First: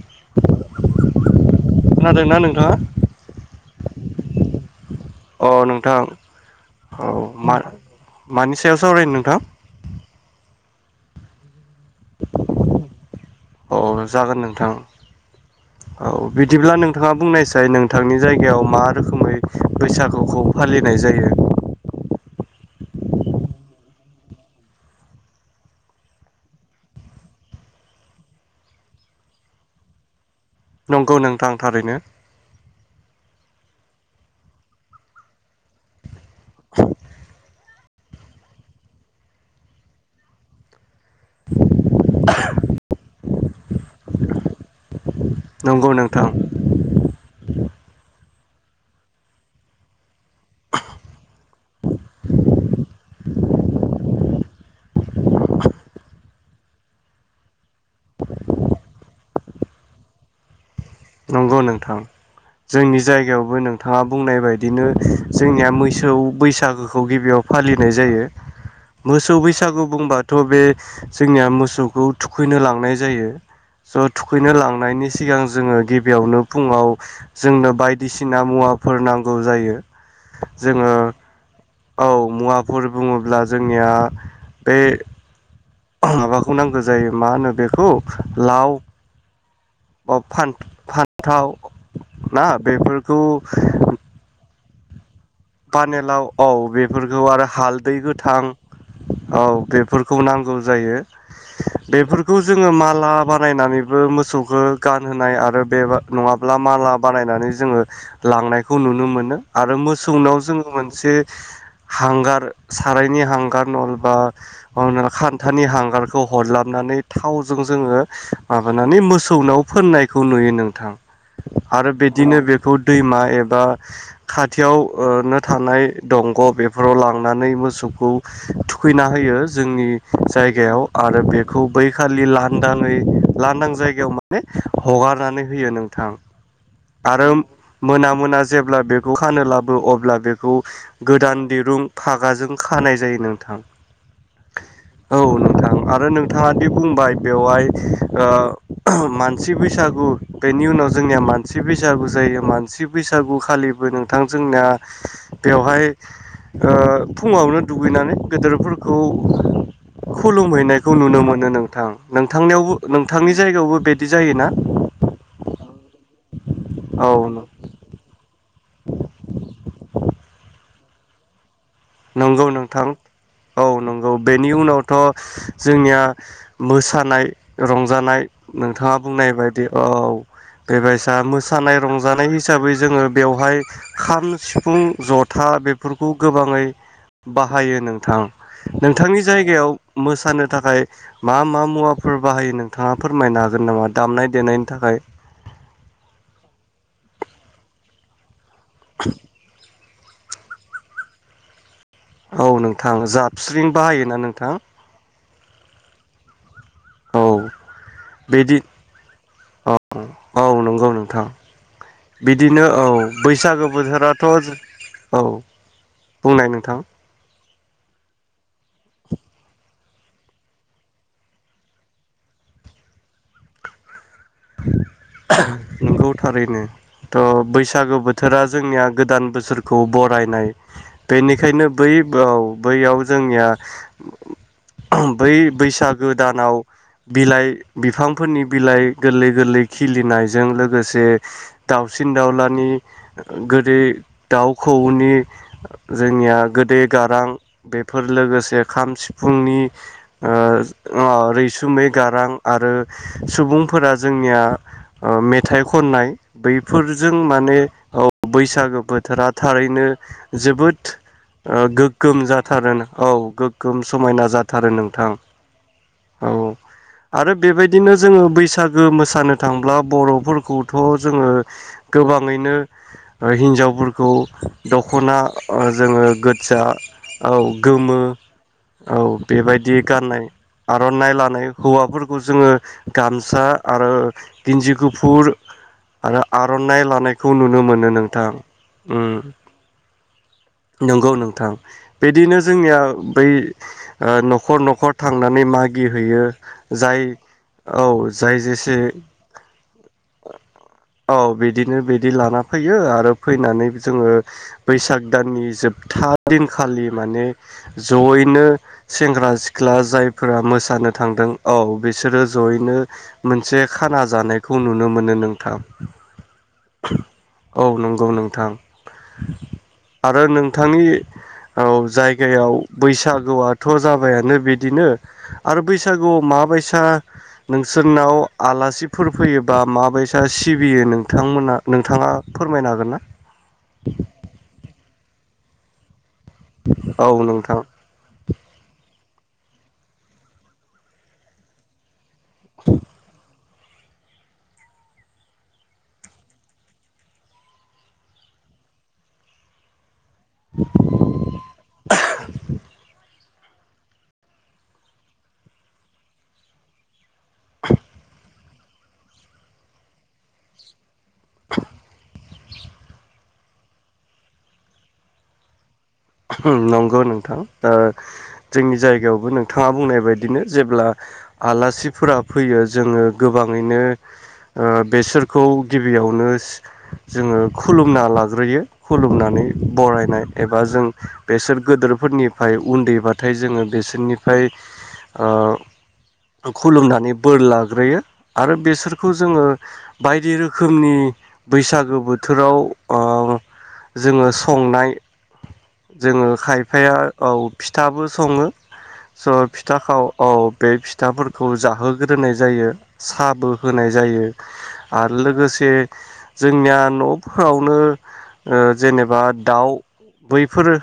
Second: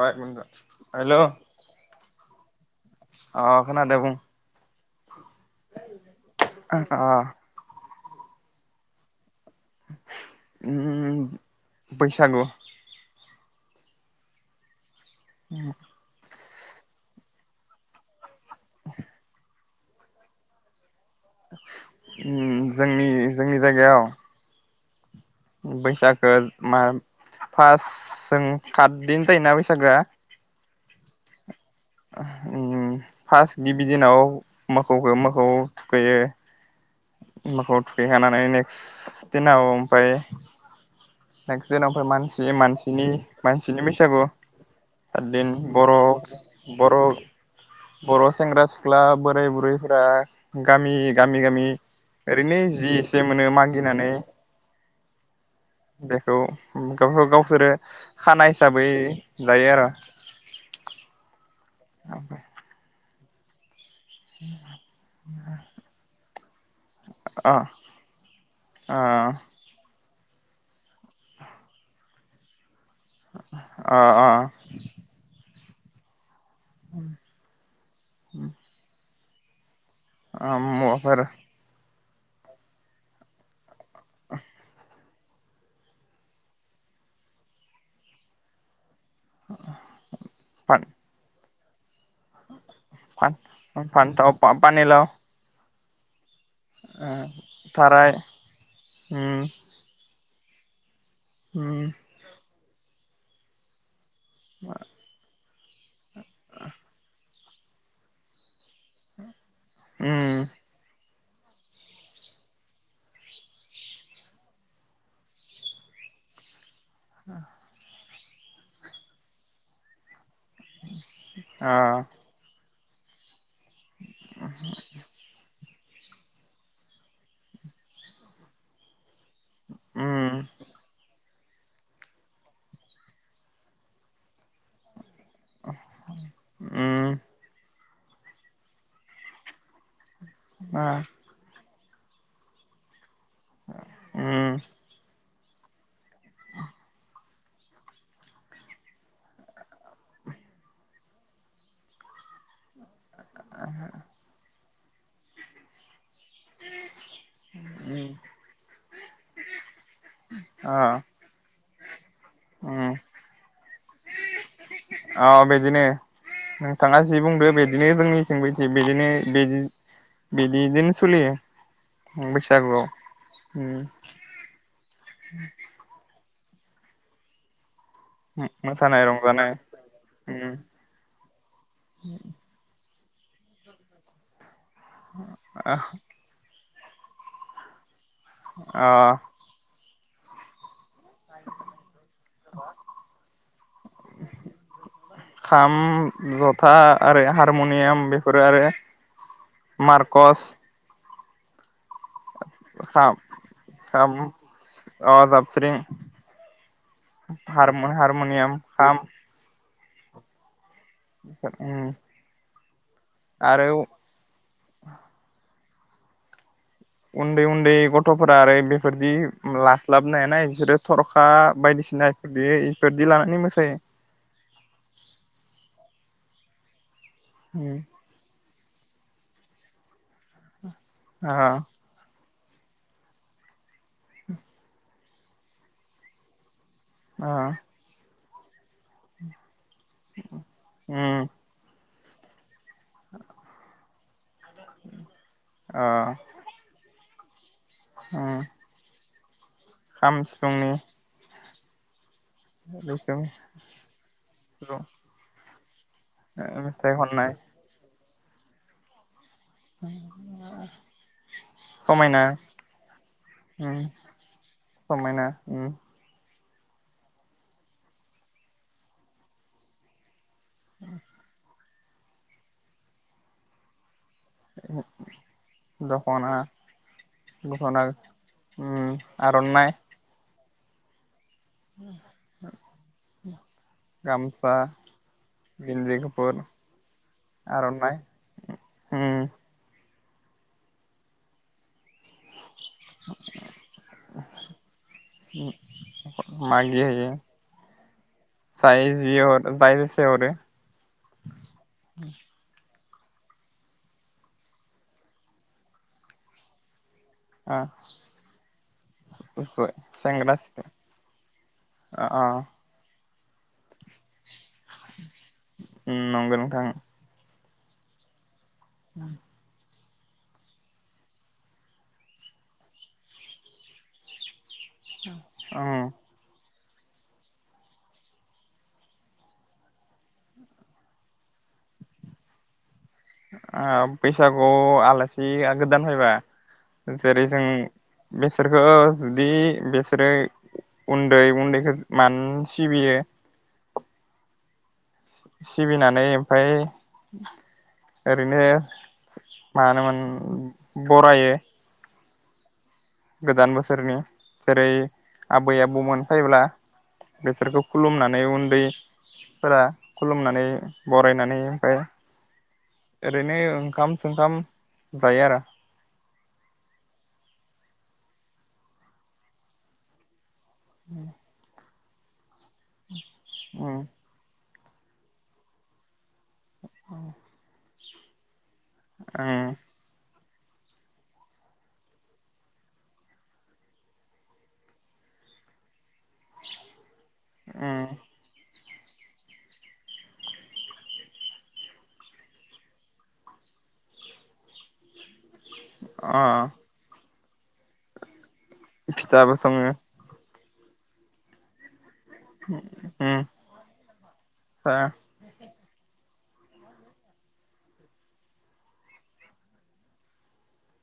र एक मिनित र हेलौ। खोनादोंना नोंथाङा अह खोनादो बुं। अ नोंथां अ औ मा मानि सायाव सावरायनो नोंथां? उम बैसागु। औ जागोन नोंथां। उम औ। बिदिब्ला नोंथाङा बुंनायसाय नोंथांनि जायगायाव मा रोखोमै। बैसागौखौ फालि होनाय जायो। ओम जोंनि जोंनि जायगायाव। बैसागखो मा फास जों खातदिन जायोना बैसागोआ। नंगौ नोंथां। थारैनो उम फास। गिबि दिनाव मोखौखो मोखौ थुखैयो। मोखौ थुखैखानानै नेक्स दिनाव ओमफाय नेक्स दिनाफाय मानसि मानसिनि मानसिनि बैसागु। दिन नंगौ बर' नोंथां बर' बर' सेंग्रा सिख्ला बोराय बुरैफोरा गामि गामि गामि ओरैनो जि एसे मोनो मागिनानै बेखौ उम गावबा गावसोरो खाना हिसाबै जायो आरो। नंगौ नोंथां। जोंनि जाय गायावबो नों थाङा बुंनाय बायदिनो जोंनिया मोसौ बैसागोखौ गिबियाव अ फालिनाय जायो। अ मोसौ बैसागो बुंबा थ' बे जोंनिया मोसौखौ थुखैनो लांनाय जायो। अ स' अ थुखैनो लांनायनि सिगां जोङो गिबियावनो फुंङाव जोंनो बायदिसिना मुवाफोर नां‌ गौ जायो। ओ जोङो मुवाफोर औ मुवाफोर बुङोब्ला जों निया बे माबाखौ नांगौ जायो मा होनो बेखौ लाव बा फान फान-फान्थाव नाब बेफोरखौ फान फान्थाव पानिलाव पानिलाव औ ओ बेफोरखौ आरो हालदै थाराय गोथां औ उम बेफोर खौ नांगौ जायो। उम बेफोरखौ जोङो माला बानायनानै ओ मोसौखौ गानहोनाय आरो बे नङाब्ला माला बानायनानै जोङो लांनायखौ नुनो मोनो। आरो सौनाव उम जोङो मोनसे हांगार सारायनि हांगार नंबा मा नो खान्थानि हांगारखौ हरला बनानै थावजों जोङो माबानानै मोसौनाव फोननाय खौ नुयो नोंथां ओ आरो बिदिनो बेखौ दैमा एब बा खाथि खाथियाव ओ नो थानाय दंग बेफोराव लांनानै मोसौखौ थुखैना होयो जोंनि उम जायगायाव आरो बे खौ बै खालि लांदांङै लांदां जायगायाव माने हगार नानै होयो नोंथां उम आरो मोना मोना जेब्ला बेखौ खानो लाबो अब्ला बेखौ ओ गोदान दिरुं फागाजों खानाय जायो नों थां उम औ नोंथां आरो नोंथाङा दि बुंबाय बेवहाय ओ मानसि बैसागु बेनि उनाव जोंनिया मान सि बैसागु जायो मान सि बैसागु खालिबो नोंथां जोंना बेवहाय ओ फुङावनो उम दुगैनानै गेदेरफोरखौ ओ खुलुमहैनायखौ नुनो मोनो नोंथां नोंथांनियावबो उम नोंथांनि जायगायावबो बिदि जायोना? औ बेदिनो नोंथाङा औ जि बुंदो बिदिनो जोंनिथिंबो बिदिनो बि बिदिदोनो सलियो नंगौ नोंथां औ नंगौ बेनि उनावथ जोंनिया मोसानाय रं जानाय नोंथाङा मोसानाय बुंनाय रंजानाय बायदि औ उम बेबायसा मोसानाय रंजानाय हिसाबै जोङो बेवहाय खाम सि फुं जथा बेफोरखौ गोबाङै बाहायो नों थां ओ नोंथांनि जायगायाव मोसानो थाखाय मा मा मुवाफोर बाहायो नोंथाङा फोरमायनो हागोन नामा दामनाय देनायनि थाखाय? हारमनियाम बे फोर आरो मारकस औ नोंथां खाम जाबस्रिं बाहायोना नोंथां स्रिं औ हार हारमनियाम बिदि खाम औ औ नंगौ गौ नोंथां उम बिदिनो बैसागु आरो बोथोराथ' औ बुंनाय नोंथां उन्दै उन्दै गथ'फोरा आरो बेफोरदि लास्ट ग्लाब नाय नाय बिसोरो थर'खा बायदिसिना इफोर इफोरदि लानानै मोसायो [unintelligible] नंगौ थारैनो थ' उम बैसागु बोथोरा जोंनिया गोदान बोसोरखौ ब फरायनाय ओ बेनिखायनो बै औ बैयाव जोंनिया बै उम बैसागो दानाव ओ बिलाइ बिफां फोरनि बिलाइ गोरलै गोरलै खिलिनायजों लोगोसे उम दाउ सिन दावलानि गोदै दाउखौनि अ जोंनिया गोदै गार रां बेफोर उम लोगोसे खाम, सिफ फुंनि खाम सिफुंनि सुमै गारां आरो रैसुम सुबुं फोरा जोंनिया ओ मेथाइ खननाय मेथाइ बैफोरजों खननाय माने अ बैसागो बोथोरा थारैनो जोबोद ओ समायना गोगोम जाथारो औ गोग्गोम उम समायना जाथारो नोंथां समायना उम औ आरो बेबायदिनो जोंङो बैसाग सागो मोसानो थांब्ला बर'फोर खौथ' जोंङो गोबाङैनो ओहिनजावफोर खौ दख'ना ओजोङो दख'ना गोदजा औ दख'ना गोमो औ उम आर'नाइ बेबायदि गाननाय आरननाय लाद नाय हौवाफोरखौ जोंओ गाम सा आरो गामसा गिन्जि गुफुर गिन्जि आरो गुफुर आर'नाइ लानायखौ नुनो मोनो आर'नाइ नोंथां। उम नंगौ नोंथां। बिदिनो जोंनिया बै ओ न'खर न'खर थांनानै मागिहैयो मागि जाय हैयो औ जाय जेसे जि हरो जाय जेसे हरो औ बिद बिदिनो बिदि लाना फै यो आरो फैनानै जोङो बैसाग दाननि जोबथा दिनखालि माने जयैनो सेंग्रा ओ सिख्ला सेंग्रा जायफोरा सिख्ला मोसानो थांदों औ बिसोरो अ जयैनो मोनसे खाना जानाय खौ नुनो मोनो नोंथां। उम नंगौ नोंथां औ नंगौ नोंथां। [inaudible] आरो नोंथांनि औ जायगायाव बैसागुआथ' जाबायानो बि बिदिनो आरो उम बैसागुआव माबायसा सा नोंसोरनाव आलासिफोर फैयोबा माबायसा सिबियो नोंथांमोना नोंथाङा फोरमायनो हागोन ना? आ बैसागुयाव आलासिया गोदान फैबा औ जेरै जों नोंथां बिसोरखौ जुदि बेसोरो उन्दै उन्दैखो मानो सिबियो। सिबिनानै ओमफाय ओरैनो मा होनोमोन बरायो [inaudible] गोदान बोसोरनि जेरै आबै आबौमोन फैब्ला बेसोरखौ खुलुमनानै उन्दै फोरा खुलुमनानै बरायनानै ओमफ्राय ओरैनो ओंखाम सोंखाम जायो आरो नंगौ नोंथां। ओ जोंनि जायगायावबो नोंथाङा बुंनाय बाय बिदिनो जेब्ला आलासि फुराब फैयो जोङो उम गोबाङैनो ओ बेसोरखौ गिबियाव नो जोंओ खुलुमना लाग्रोयो उम खुलुमनानै बरायनाय एबा जों बेसोर गोदोरफोरनिफ्राय उन्दैबाथाय जोङो बेसोरनिफ्राय खुलुमनानै बोर उम लाग्रोयो आरो बेसोरखौ जोङो बायदि रोखोमनि बैसागो बोथोराव ओं जोङो संनाय अ जोङो खायफाया औ फिथाबो सङो फिथाबो स' सङो फिथाखौ औ बे फिथाफोरखौ जाहो ग्रोनाय जायो उम साहाबो होनाय जायो आरो लोगोसे जोंनिया नफोरावनो ओ जेनेबा दाउ बै फोरो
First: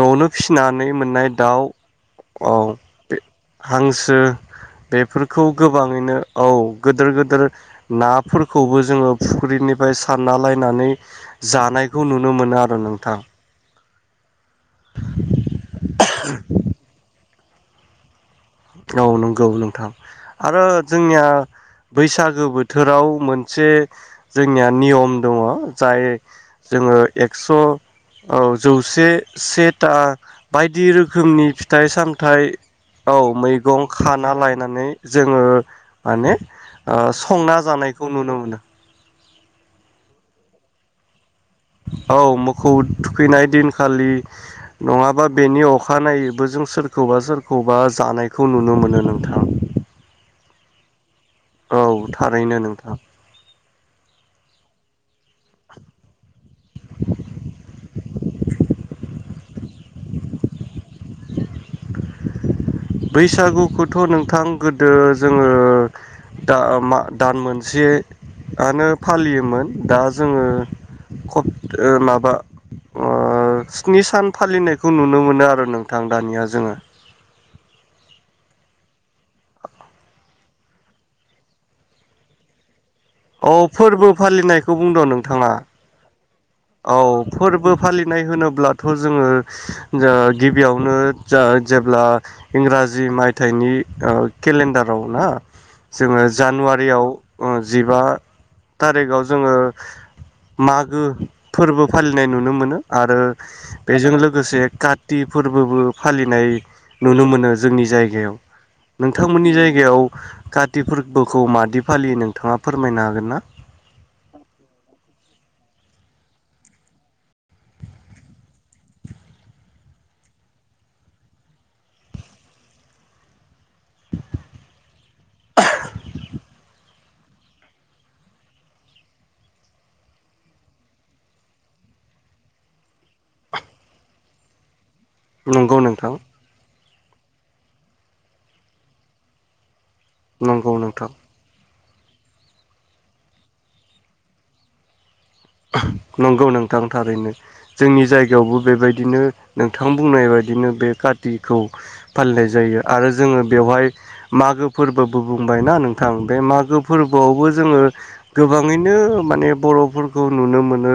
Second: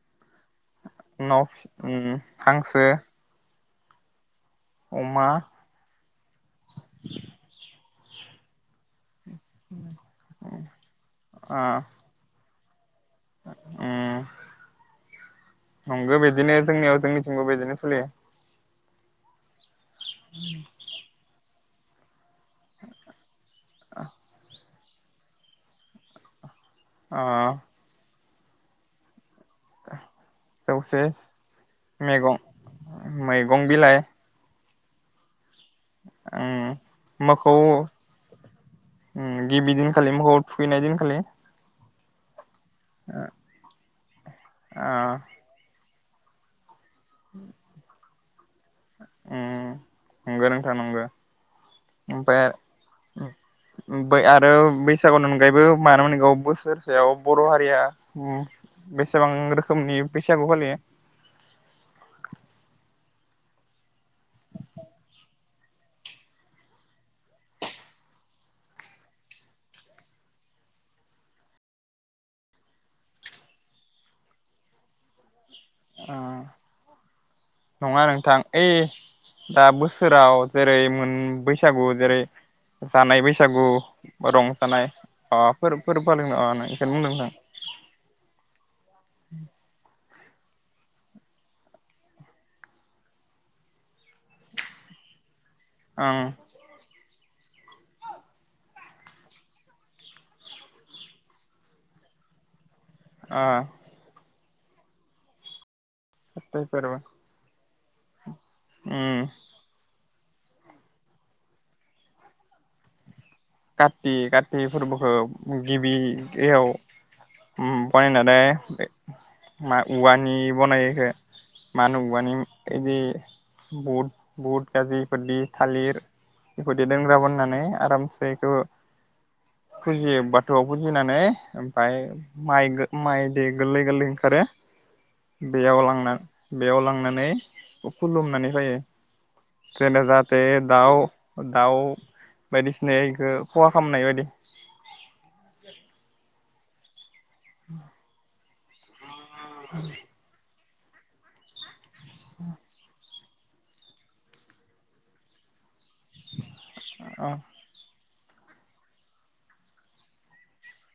नआवनो फिसि नानै मोननाय उनाव दाउ उम औ हांसो बे हांसो अमा बेफोरखौ गोबाङैनो औ गोदोर गोदोर नाफोरखौबो जोङो फुख्रिनिफ्राय सारना लायनानै ओ जानायखौ नुनो मोनो आ [inaudible] थां उम नंगो बेदिनो जोंनियाव जोंनि थिंबो बेदिनो सलियो औ नं गौ नोंथां आरो जोंनिया बैसागो बोथोराव मोन से जोंनिया नियम दङ जाय जोङो ओ एक्स औ जौसे सेता बायदि जौसे रोखोमनि फिथाइ मैगं सामथाइ औ मैगं खाना ला लायनानै जोङो माने ओ ओम मोखौ संना जानायखौ नुनो मोनो गिबि दिनखालि मोखौ थुखैनाय दिनखालि औ मो‌ खौ ओ थुखैनाय दिन खालि नङाबा बेनि अ खानायोबो जों सोर खौबा सोरखौबा जानाय‌ खौ नुनो मोनो नोंथां थां नंगो औ थारैनो नोंथां ओमफाइ आरो बैसागुनि अनगायैबो मानो मोनगौ बोसोरसेयाव बर' हारिया बेसेबां रोखोमनि बैसागु फालियो बैसागुखौथ' नोंथां गोदो जोङो दा मा दान मोनसेआनो फालियोमोन दा जोङो खट माबा ओ स्नि सान फालिनायखौ नुनो मोनो आरो नोंथां ओ दानिया जोङो नङा नोंथां ओइ दा बोसोराव जेरै मोन बैसागु जेरै जानाय औ बैसागु फोरबो फालिनायखौ रंजानाय बुंदों नोंथाङा माबाफोर फोरबो फालिनो अ बेखौनो बुंदों औ नोंथां फोरबो फालिनाय होनोब्लाथ' जोङो जो गिबियावनो जा जेब्ला इंराजि मायथाइनि ओ केलेन्डाराव ना जोङो ओं जानुवारियाव जिबा थारिखआव जोङो मागो फोरबो फालिनाय नुनो मोनो आरो ओ बेजों लोग लोगोसे काति फोरबोबो फालिनाय काति फोरबो नुनो मोनो जोंनि जायगायाव उम नोंथांमोननि जायगायाव काथि फोरबोखौ मादि फालियो नोंथाङा फोरमायनो हागोन ना काति काति फोरबोखौ गिबियाव बनायनानै मा औवानि बनायो बेखौ मा होनो औवानि बिदि बुट बुट गाज्रि इफोरदि थालिर बेफोरदि दोनग्रा बोननानै आरामसे बेखौ फुजियो बाथौआव फुजिनानै ओमफफ्राय माइ माइ दै गोरलै गोरलै ओंखारो नंगौ बेयाव नोंथां लांना बेयाव लां नानै खुलुमनानै होयो खोना जाहाथे नंगौ दाउ नोंथां दाउ बायदिसिनाय एखौ फहा खालामनाय बायदि। नंगौ नों। थांथारैनो। जोंनि जायगायावबो बेबायदिनो। नोंथां बुंनाय बायदि बिदिनो बे कार्तिखौ। फालिनाय जायो आरो जोङो बेवहाय मागो फोरबोबो बुंबायना नों। थां बे मागो अ फोरबोआवबो जोङो। गोबाङैनो माने बर'फोर खौ नुनो मोनो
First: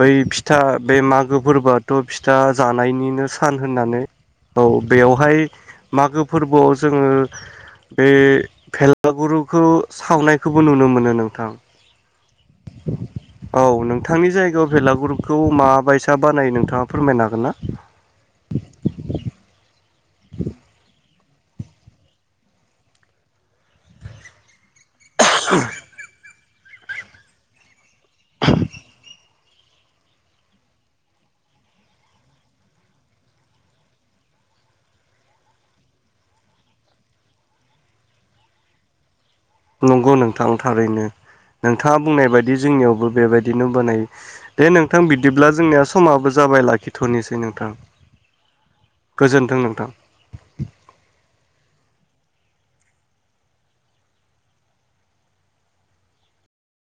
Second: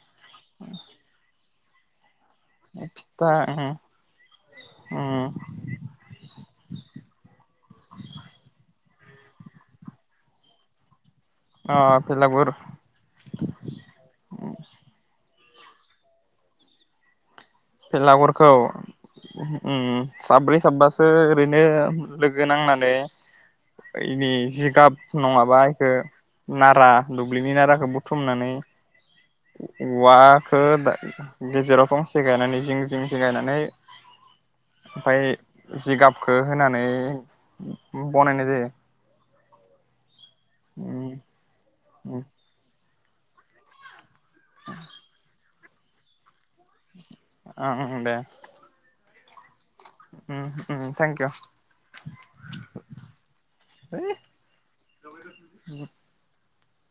बै फिथा बे मागो फोरबोथ' फ फा जानायनिनो फिथा सान उम होननानै औ उम बेयावहाय मागो फोरबोआव जोङो बे फेल ा [inaudible] गुरुखौ सावनायखौबो नुनो मोनो नों। अ फेलागुर औ नोंथांनि जायगायाव भेलागुर खौ माबायसा बानायो नोंथाङा फोरमायनो हागोन ना? बेलागुरखौ उम साब्रै साबासो ओरैनो लोगो नांनानै जि गाब नङाबा बेखौ नारा दुब्लिनि नाराखौ बह बुथुमनानै औवाखौ गेजेराव फांसे गायनानै जिं जिं जिं गायनानै ओमफाय जिगाबखौ होनानै बनायनाय जायो। नंगौ नों थां थारैनो उम नोंथाङा बुंनाय बायदि जोंनियावबो। बेबायदिनो बानायो। दे नोंथां बिदिब्ला। जोंनिया समाबो जाबाय लाखिथनोसै नोंथां। उम ओं दे गोजोन्थों नों उम उम थेंकइउ [unintelligible]